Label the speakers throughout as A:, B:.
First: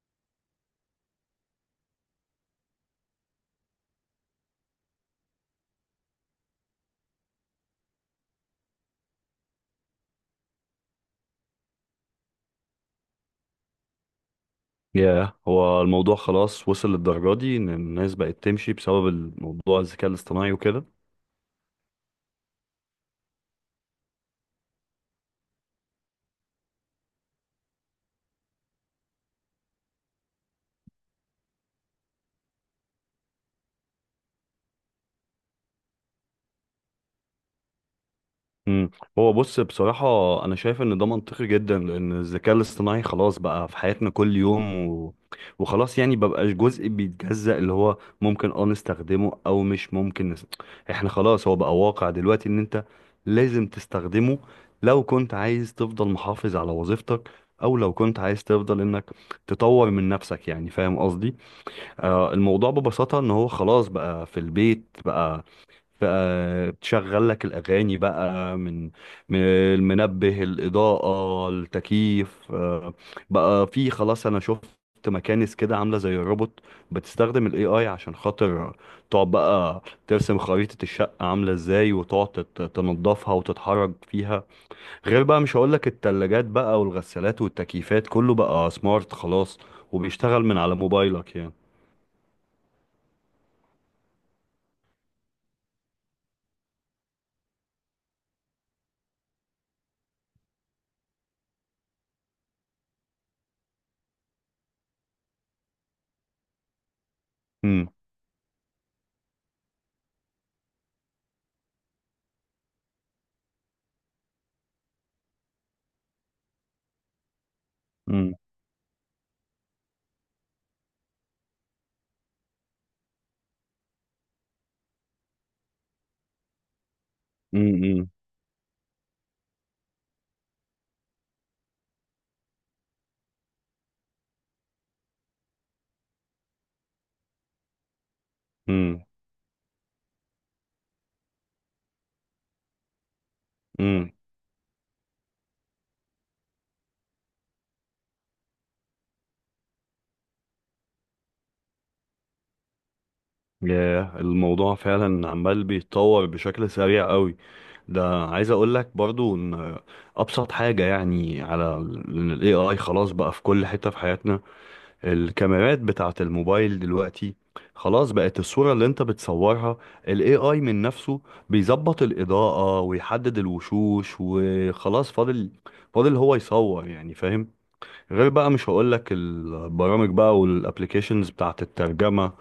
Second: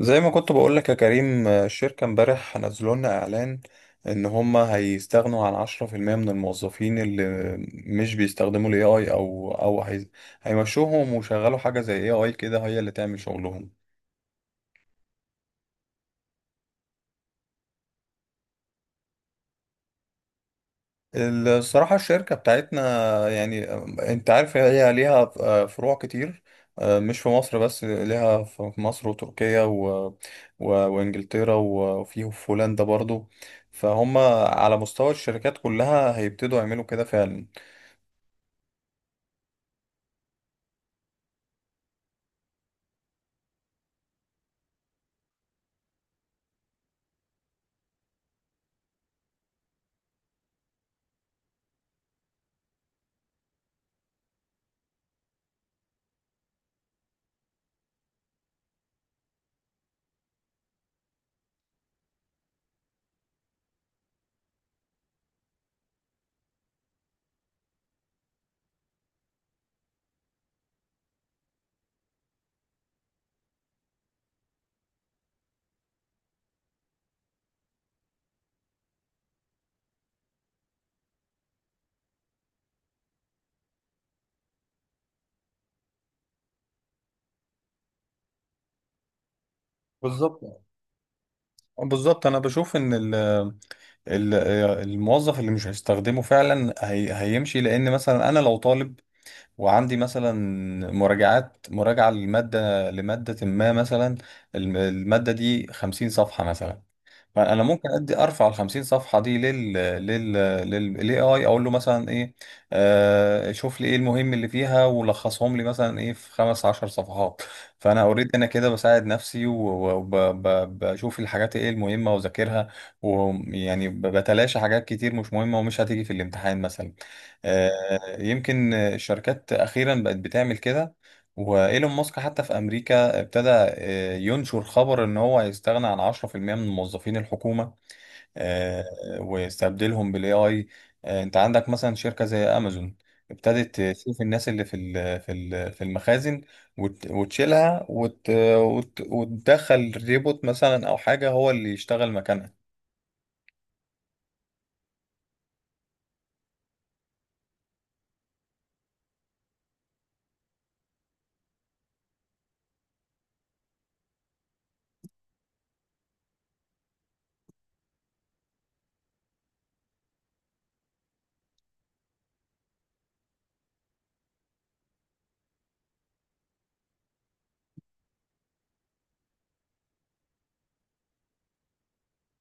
A: زي ما كنت بقول لك يا كريم الشركة امبارح نزلوا لنا إعلان إن هما هيستغنوا عن 10% من الموظفين اللي مش بيستخدموا ال AI أو هيمشوهم ويشغلوا حاجة زي AI كده هي اللي تعمل شغلهم.
B: ياه، هو الموضوع خلاص وصل للدرجة دي إن الناس بقت تمشي بسبب الموضوع الذكاء الاصطناعي وكده.
A: الصراحة الشركة بتاعتنا يعني انت عارف هي ليها فروع كتير، مش في مصر بس، ليها في مصر وتركيا و وانجلترا وفيه في هولندا برضو، فهم على مستوى الشركات كلها هيبتدوا يعملوا كده فعلا.
B: مم. هو بص بصراحة، أنا شايف إن ده منطقي جدا لأن الذكاء الاصطناعي خلاص بقى في حياتنا كل يوم. وخلاص يعني مبقاش جزء بيتجزأ اللي هو ممكن نستخدمه أو مش ممكن. إحنا خلاص، هو بقى واقع دلوقتي إن أنت لازم تستخدمه، لو كنت عايز تفضل محافظ على وظيفتك، أو لو كنت عايز تفضل إنك تطور من نفسك. يعني فاهم قصدي؟ الموضوع ببساطة ان هو خلاص بقى في البيت. بقى بتشغل لك الأغاني بقى من المنبه، الإضاءة، التكييف. بقى في خلاص، أنا شفت مكانس كده عاملة زي الروبوت، بتستخدم ال AI عشان خاطر تقعد بقى ترسم خريطة الشقة عاملة ازاي، وتقعد تنضفها وتتحرك فيها. غير بقى مش هقولك التلاجات بقى والغسالات والتكييفات، كله بقى سمارت خلاص
A: بالظبط،
B: وبيشتغل من على موبايلك يعني.
A: بالظبط انا بشوف ان ال- الموظف اللي مش هيستخدمه فعلا هي هيمشي، لان مثلا انا لو طالب وعندي مثلا مراجعة لمادة ما مثلا، المادة دي 50 صفحة مثلا، فانا
B: مم.
A: ممكن ارفع ال 50 صفحه دي لل لل لل للاي اي، اقول له مثلا ايه، آه شوف لي ايه المهم اللي فيها ولخصهم لي مثلا ايه في 15 صفحة. فانا اوريدي
B: امم.
A: انا كده بساعد نفسي وبشوف الحاجات ايه المهمه واذاكرها، ويعني بتلاشى حاجات كتير مش مهمه ومش هتيجي في الامتحان مثلا. آه،
B: امم.
A: يمكن الشركات اخيرا بقت بتعمل كده، وايلون ماسك حتى في امريكا ابتدى ينشر خبر ان هو هيستغنى عن 10% من موظفين الحكومة. آه،
B: امم.
A: ويستبدلهم بالاي اي. انت عندك مثلا شركة زي امازون ابتدت
B: امم.
A: تشوف الناس اللي في المخازن وتشيلها وتدخل ريبوت مثلا او حاجة هو اللي يشتغل مكانها.
B: ياه، الموضوع فعلا عمال بيتطور بشكل سريع قوي. ده عايز اقول لك برضو ان ابسط حاجة يعني، على ال AI خلاص بقى في كل حتة في حياتنا. الكاميرات بتاعة الموبايل دلوقتي خلاص بقت الصورة اللي انت بتصورها، ال AI من نفسه بيظبط الإضاءة ويحدد الوشوش، وخلاص فاضل هو يصور. يعني فاهم. غير بقى مش هقولك البرامج بقى والابليكيشنز بتاعت الترجمة،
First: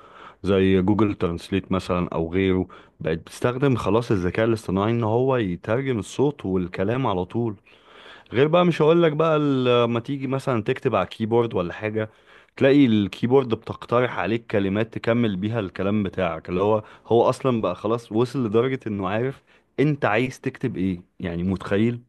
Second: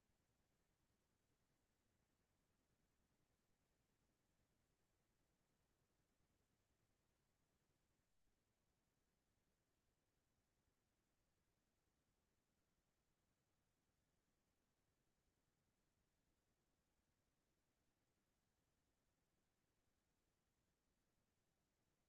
B: زي جوجل ترانسليت مثلا او غيره، بقت بتستخدم خلاص الذكاء الاصطناعي ان هو يترجم الصوت والكلام على طول. غير بقى مش هقولك بقى لما تيجي مثلا تكتب على كيبورد ولا حاجة، تلاقي الكيبورد بتقترح عليك كلمات تكمل بيها الكلام بتاعك، اللي هو هو اصلا بقى خلاص وصل لدرجة انه عارف انت عايز تكتب ايه. يعني متخيل.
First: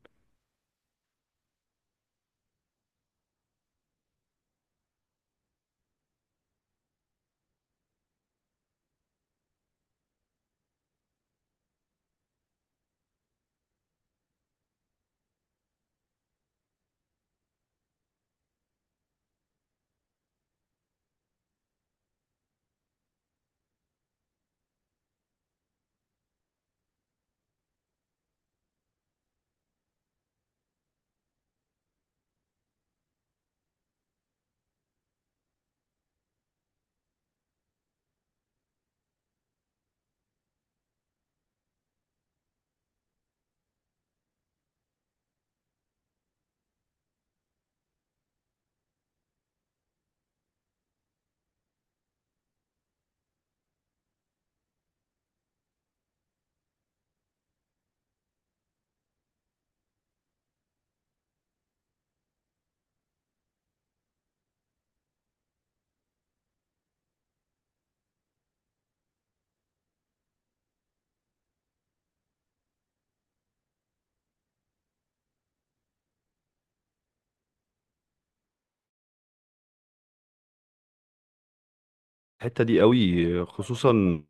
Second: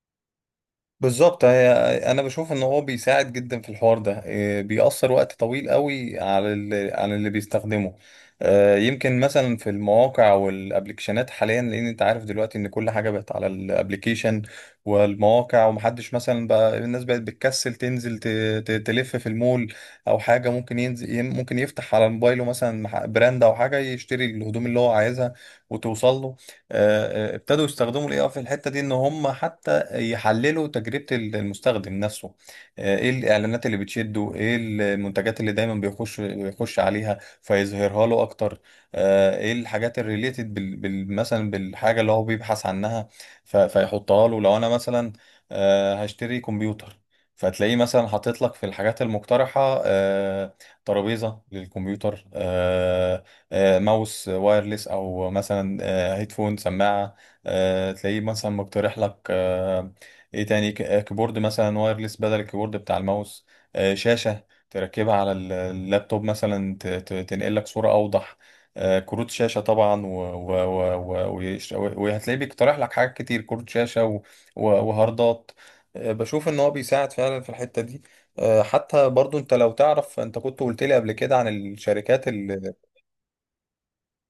A: بالظبط، هي انا بشوف ان هو بيساعد جدا في الحوار ده، بيأثر وقت طويل قوي على اللي بيستخدمه. يمكن مثلا في المواقع والابلكيشنات حاليا، لان انت عارف دلوقتي ان كل حاجه بقت على الابلكيشن والمواقع، ومحدش مثلا، بقى الناس بقت بتكسل تنزل تلف في المول او حاجه، ممكن ينزل ممكن يفتح على موبايله مثلا براند او حاجه يشتري الهدوم اللي هو عايزها وتوصل له. ابتدوا يستخدموا الاي اي في الحته دي ان هم حتى يحللوا تجربة المستخدم نفسه. ايه الاعلانات اللي بتشده، ايه المنتجات اللي دايما بيخش عليها فيظهرها له اكتر. ايه الحاجات الريليتد مثلا بالحاجة اللي هو بيبحث عنها، فيحطها له. لو انا مثلا هشتري كمبيوتر، فتلاقيه مثلا حاطط لك في الحاجات المقترحة ترابيزة للكمبيوتر، ماوس وايرلس، او مثلا هيدفون سماعة، تلاقيه مثلا مقترح لك ايه تاني، كيبورد مثلا وايرلس بدل الكيبورد بتاع الماوس، شاشة تركبها على اللابتوب مثلا تنقل لك صورة أوضح، كروت شاشة طبعا، و- وهتلاقيه بيقترح لك حاجات كتير، كروت شاشة و وهاردات بشوف ان هو بيساعد فعلا في الحتة دي. حتى برضو انت لو تعرف، انت كنت قلت لي قبل كده عن الشركات،
B: الحتة دي قوي خصوصا.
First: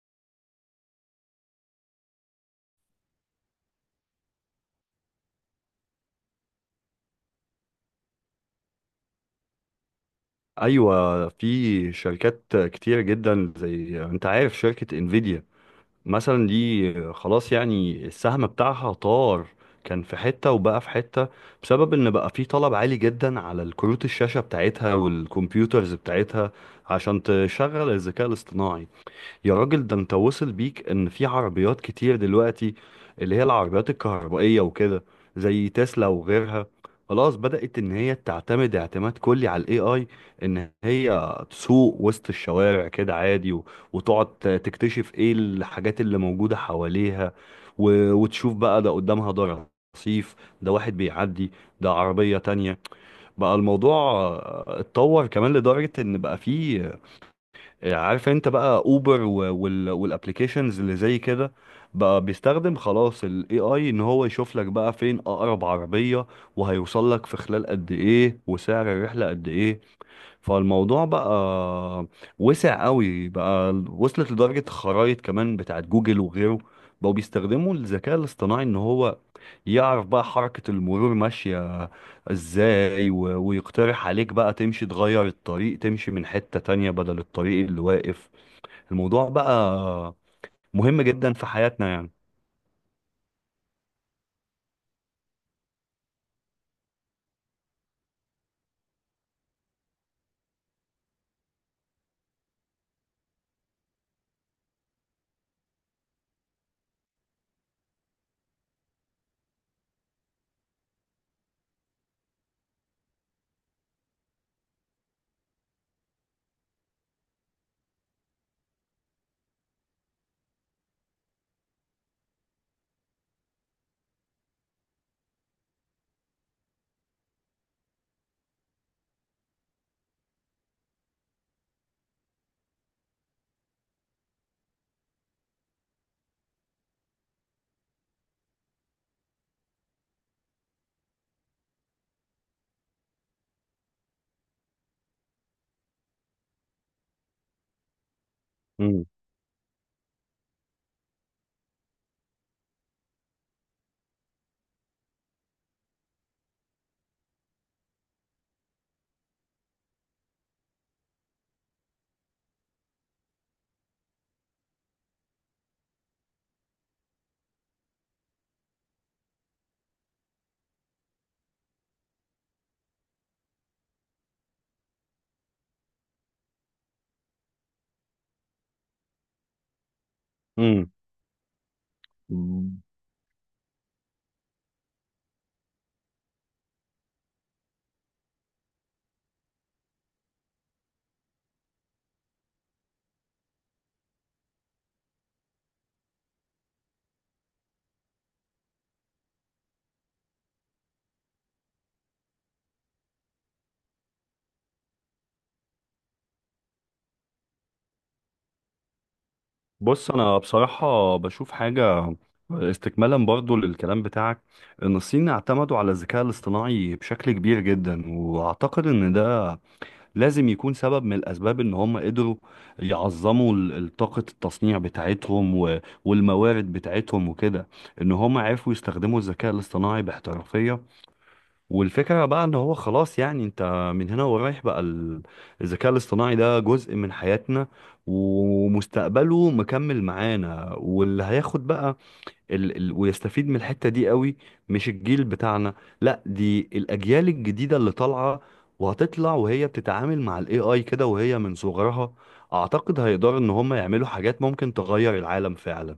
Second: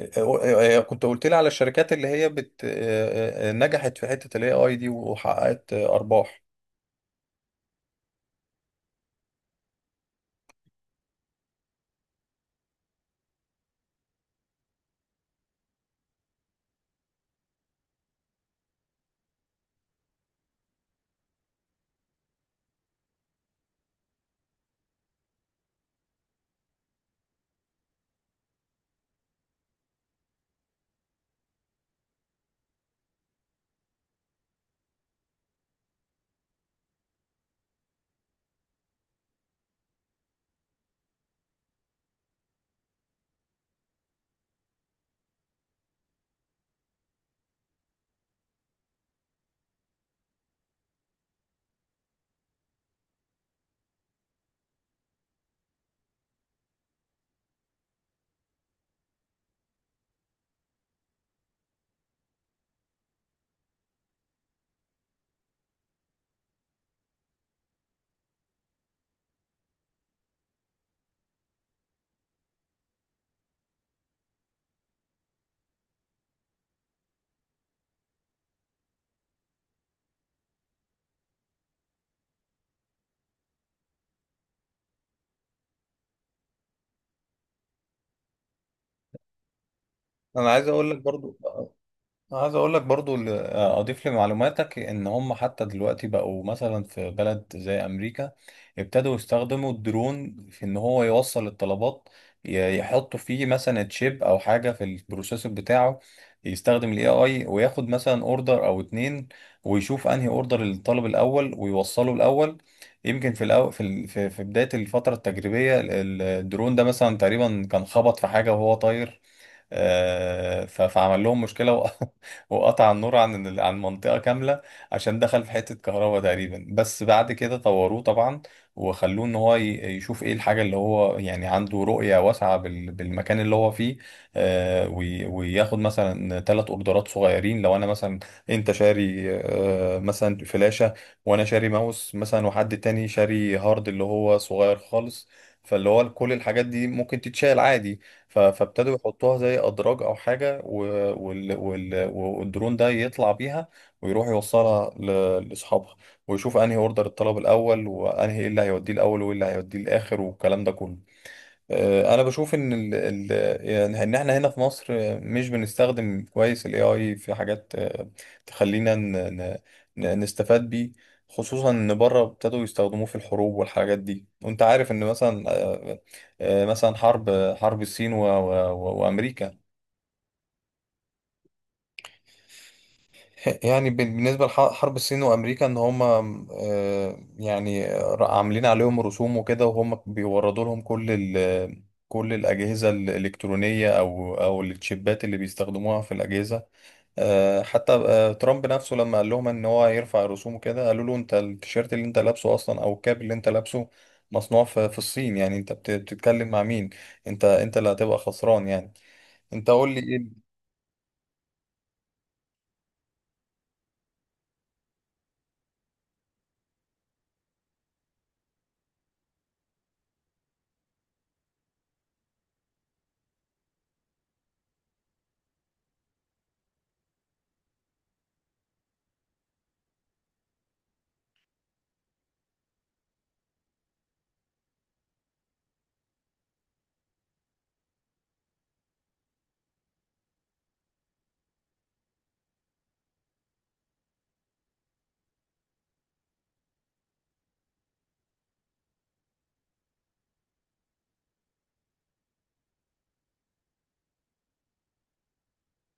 A: كنت قلت لي على الشركات اللي هي بت آه، آه، آه، نجحت في حتة الاي اي دي وحققت ارباح.
B: ايوه، في شركات كتيره جدا، زي انت عارف شركه انفيديا مثلا، دي خلاص يعني السهم بتاعها طار. كان في حته وبقى في حته، بسبب ان بقى في طلب عالي جدا على الكروت الشاشه بتاعتها والكمبيوترز بتاعتها عشان تشغل الذكاء الاصطناعي. يا راجل، ده انت وصل بيك ان في عربيات كتير دلوقتي، اللي هي العربيات الكهربائية وكده، زي تسلا وغيرها، خلاص بدأت ان هي تعتمد اعتماد كلي على الاي اي، ان هي تسوق وسط الشوارع كده عادي، وتقعد تكتشف ايه الحاجات اللي موجودة حواليها، وتشوف بقى ده قدامها. ده رصيف، ده واحد بيعدي، ده عربية تانية. بقى الموضوع اتطور كمان لدرجة ان بقى فيه. عارف، انت بقى اوبر والابلكيشنز اللي زي كده، بقى بيستخدم خلاص الاي اي ان هو يشوف لك بقى فين اقرب عربية، وهيوصل لك في خلال قد ايه وسعر الرحلة قد ايه. فالموضوع بقى وسع قوي، بقى وصلت لدرجة خرائط كمان بتاعت جوجل وغيره بقوا بيستخدموا الذكاء الاصطناعي ان هو يعرف بقى حركة المرور ماشية ازاي، ويقترح عليك بقى تمشي تغير الطريق، تمشي من حتة تانية بدل الطريق اللي واقف. الموضوع بقى
A: انا عايز اقول لك
B: مهم جدا
A: برضو،
B: في حياتنا يعني.
A: عايز اقول لك برضو اضيف لمعلوماتك ان هم حتى دلوقتي بقوا مثلا في بلد زي امريكا ابتدوا يستخدموا الدرون في ان هو يوصل الطلبات. يحطوا فيه مثلا تشيب او حاجه في البروسيسور بتاعه، يستخدم الاي اي وياخد مثلا اوردر او 2، ويشوف انهي اوردر للطالب الاول ويوصله الاول. يمكن في في بدايه الفتره التجريبيه الدرون ده مثلا تقريبا كان خبط في حاجه وهو طاير، فعمل لهم مشكلة وقطع النور عن عن منطقة كاملة عشان دخل في حتة كهرباء تقريبا. بس بعد كده طوروه طبعا، وخلوه ان هو يشوف ايه الحاجة اللي هو يعني عنده رؤية واسعة بالمكان اللي هو فيه. وياخد مثلا 3 اوردرات صغيرين، لو انا مثلا، انت شاري مثلا فلاشة وانا شاري ماوس مثلا وحد تاني شاري هارد اللي هو صغير خالص، فاللي هو كل الحاجات دي ممكن تتشال عادي. فابتدوا
B: امم.
A: يحطوها زي أدراج أو حاجة، والدرون ده يطلع بيها ويروح يوصلها لأصحابها، ويشوف أنهي أوردر الطلب الأول وأنهي إيه اللي هيوديه الأول وإيه اللي هيوديه الآخر والكلام ده كله. انا بشوف ان ال ال يعني ان احنا هنا في مصر مش بنستخدم كويس الاي اي في حاجات تخلينا نستفاد بيه، خصوصا ان بره ابتدوا يستخدموه في الحروب والحاجات دي. وانت عارف ان مثلا مثلا حرب الصين و وامريكا
B: امم.
A: بالنسبة لحرب الصين وأمريكا، إن هما م، آه، يعني ر- عاملين عليهم رسوم وكده وهم بيوردوا لهم كل الأجهزة الإلكترونية أو التشيبات اللي بيستخدموها في الأجهزة. آه، حتى آه، ترامب نفسه لما قال لهم إن هو يرفع الرسوم وكده، قالوا له أنت التيشيرت اللي أنت لابسه أصلا، أو الكاب اللي أنت لابسه، مصنوع في الصين، يعني أنت بتتكلم مع مين؟ أنت اللي هتبقى خسران يعني، أنت قول لي
B: بص، انا
A: إيه.
B: بصراحة بشوف حاجة، استكمالا برضو للكلام بتاعك، ان الصين اعتمدوا على الذكاء الاصطناعي بشكل كبير جدا، واعتقد ان ده لازم يكون سبب من الاسباب ان هم قدروا يعظموا طاقة التصنيع بتاعتهم والموارد بتاعتهم وكده، ان هم عرفوا يستخدموا الذكاء الاصطناعي باحترافية. والفكرة بقى ان هو خلاص يعني انت من هنا ورايح، بقى الذكاء الاصطناعي ده جزء من حياتنا، ومستقبله مكمل معانا. واللي هياخد بقى ال ال ويستفيد من الحتة دي قوي، مش الجيل بتاعنا، لا، دي الاجيال الجديدة اللي طالعة وهتطلع وهي بتتعامل مع الاي اي كده وهي من صغرها. اعتقد هيقدروا ان هم يعملوا حاجات ممكن تغير العالم فعلا.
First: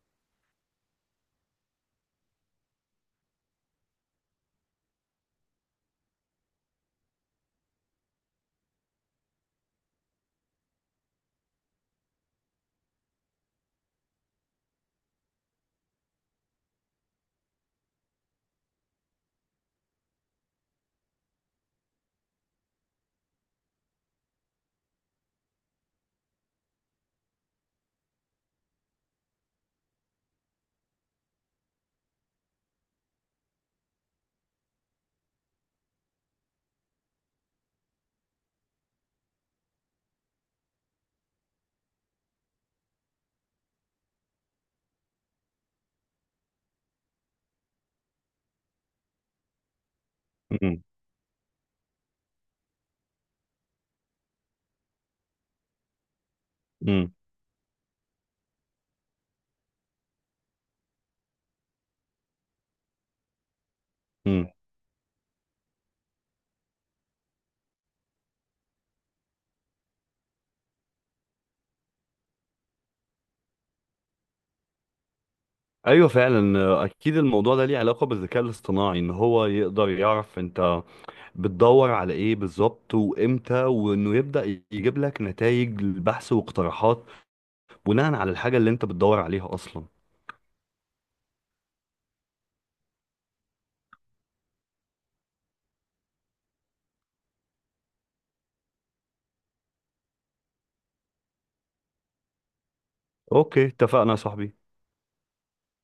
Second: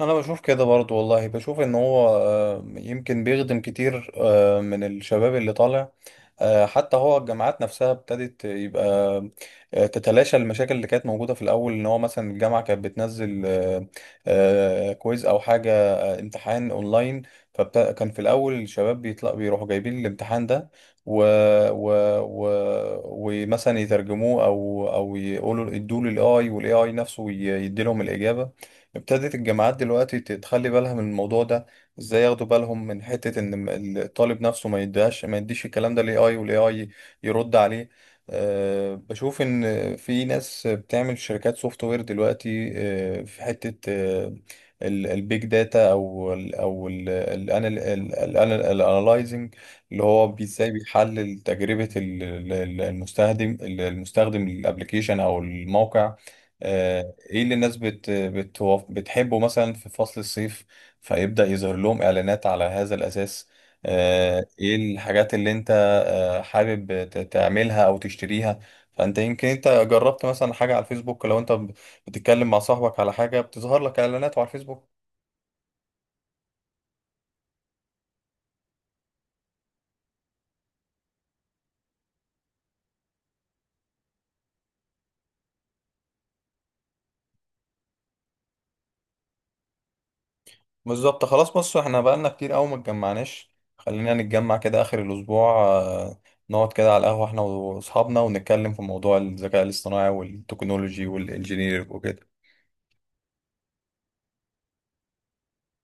A: انا بشوف كده برضو والله، بشوف ان هو يمكن بيخدم كتير من الشباب اللي طالع. حتى هو الجامعات نفسها ابتدت يبقى تتلاشى المشاكل اللي كانت موجودة في الاول. ان هو مثلا الجامعة كانت بتنزل كويز او حاجة امتحان اونلاين، فكان في الاول الشباب بيطلع بيروحوا جايبين الامتحان ده و... و... و... ومثلا يترجموه او يقولوا ادوه للاي، والاي اي نفسه يدي لهم الاجابة. ابتدت الجامعات دلوقتي تخلي بالها من الموضوع ده، ازاي ياخدوا بالهم من حتة ان الطالب نفسه ما يديهاش، ما يديش الكلام ده للاي اي والاي اي يرد عليه. أه بشوف ان في ناس بتعمل شركات سوفت وير دلوقتي، أه في حتة أه البيج داتا او الانالايزنج، اللي هو ازاي بيحلل تجربة المستخدم، المستخدم الابلكيشن او الموقع. آه، ايه اللي الناس بتحبه مثلا في فصل الصيف، فيبدأ يظهر لهم اعلانات على هذا الاساس.
B: امم.
A: ايه الحاجات اللي انت حابب تعملها او تشتريها، فانت يمكن انت جربت مثلا حاجة على الفيسبوك، لو انت بتتكلم مع صاحبك على حاجة بتظهر لك اعلانات على الفيسبوك.
B: ايوه فعلا، اكيد الموضوع ده ليه علاقه بالذكاء الاصطناعي، ان هو يقدر يعرف انت بتدور على ايه بالظبط وامتى، وانه يبدا يجيب لك نتائج البحث واقتراحات بناء على الحاجه اللي انت بتدور عليها اصلا.
A: بالظبط. خلاص بص، احنا بقالنا كتير قوي ما اتجمعناش، خلينا نتجمع كده اخر الاسبوع، نقعد كده على القهوة احنا واصحابنا ونتكلم في موضوع الذكاء الاصطناعي والتكنولوجي والانجينير وكده.
B: اوكي، اتفقنا يا صاحبي.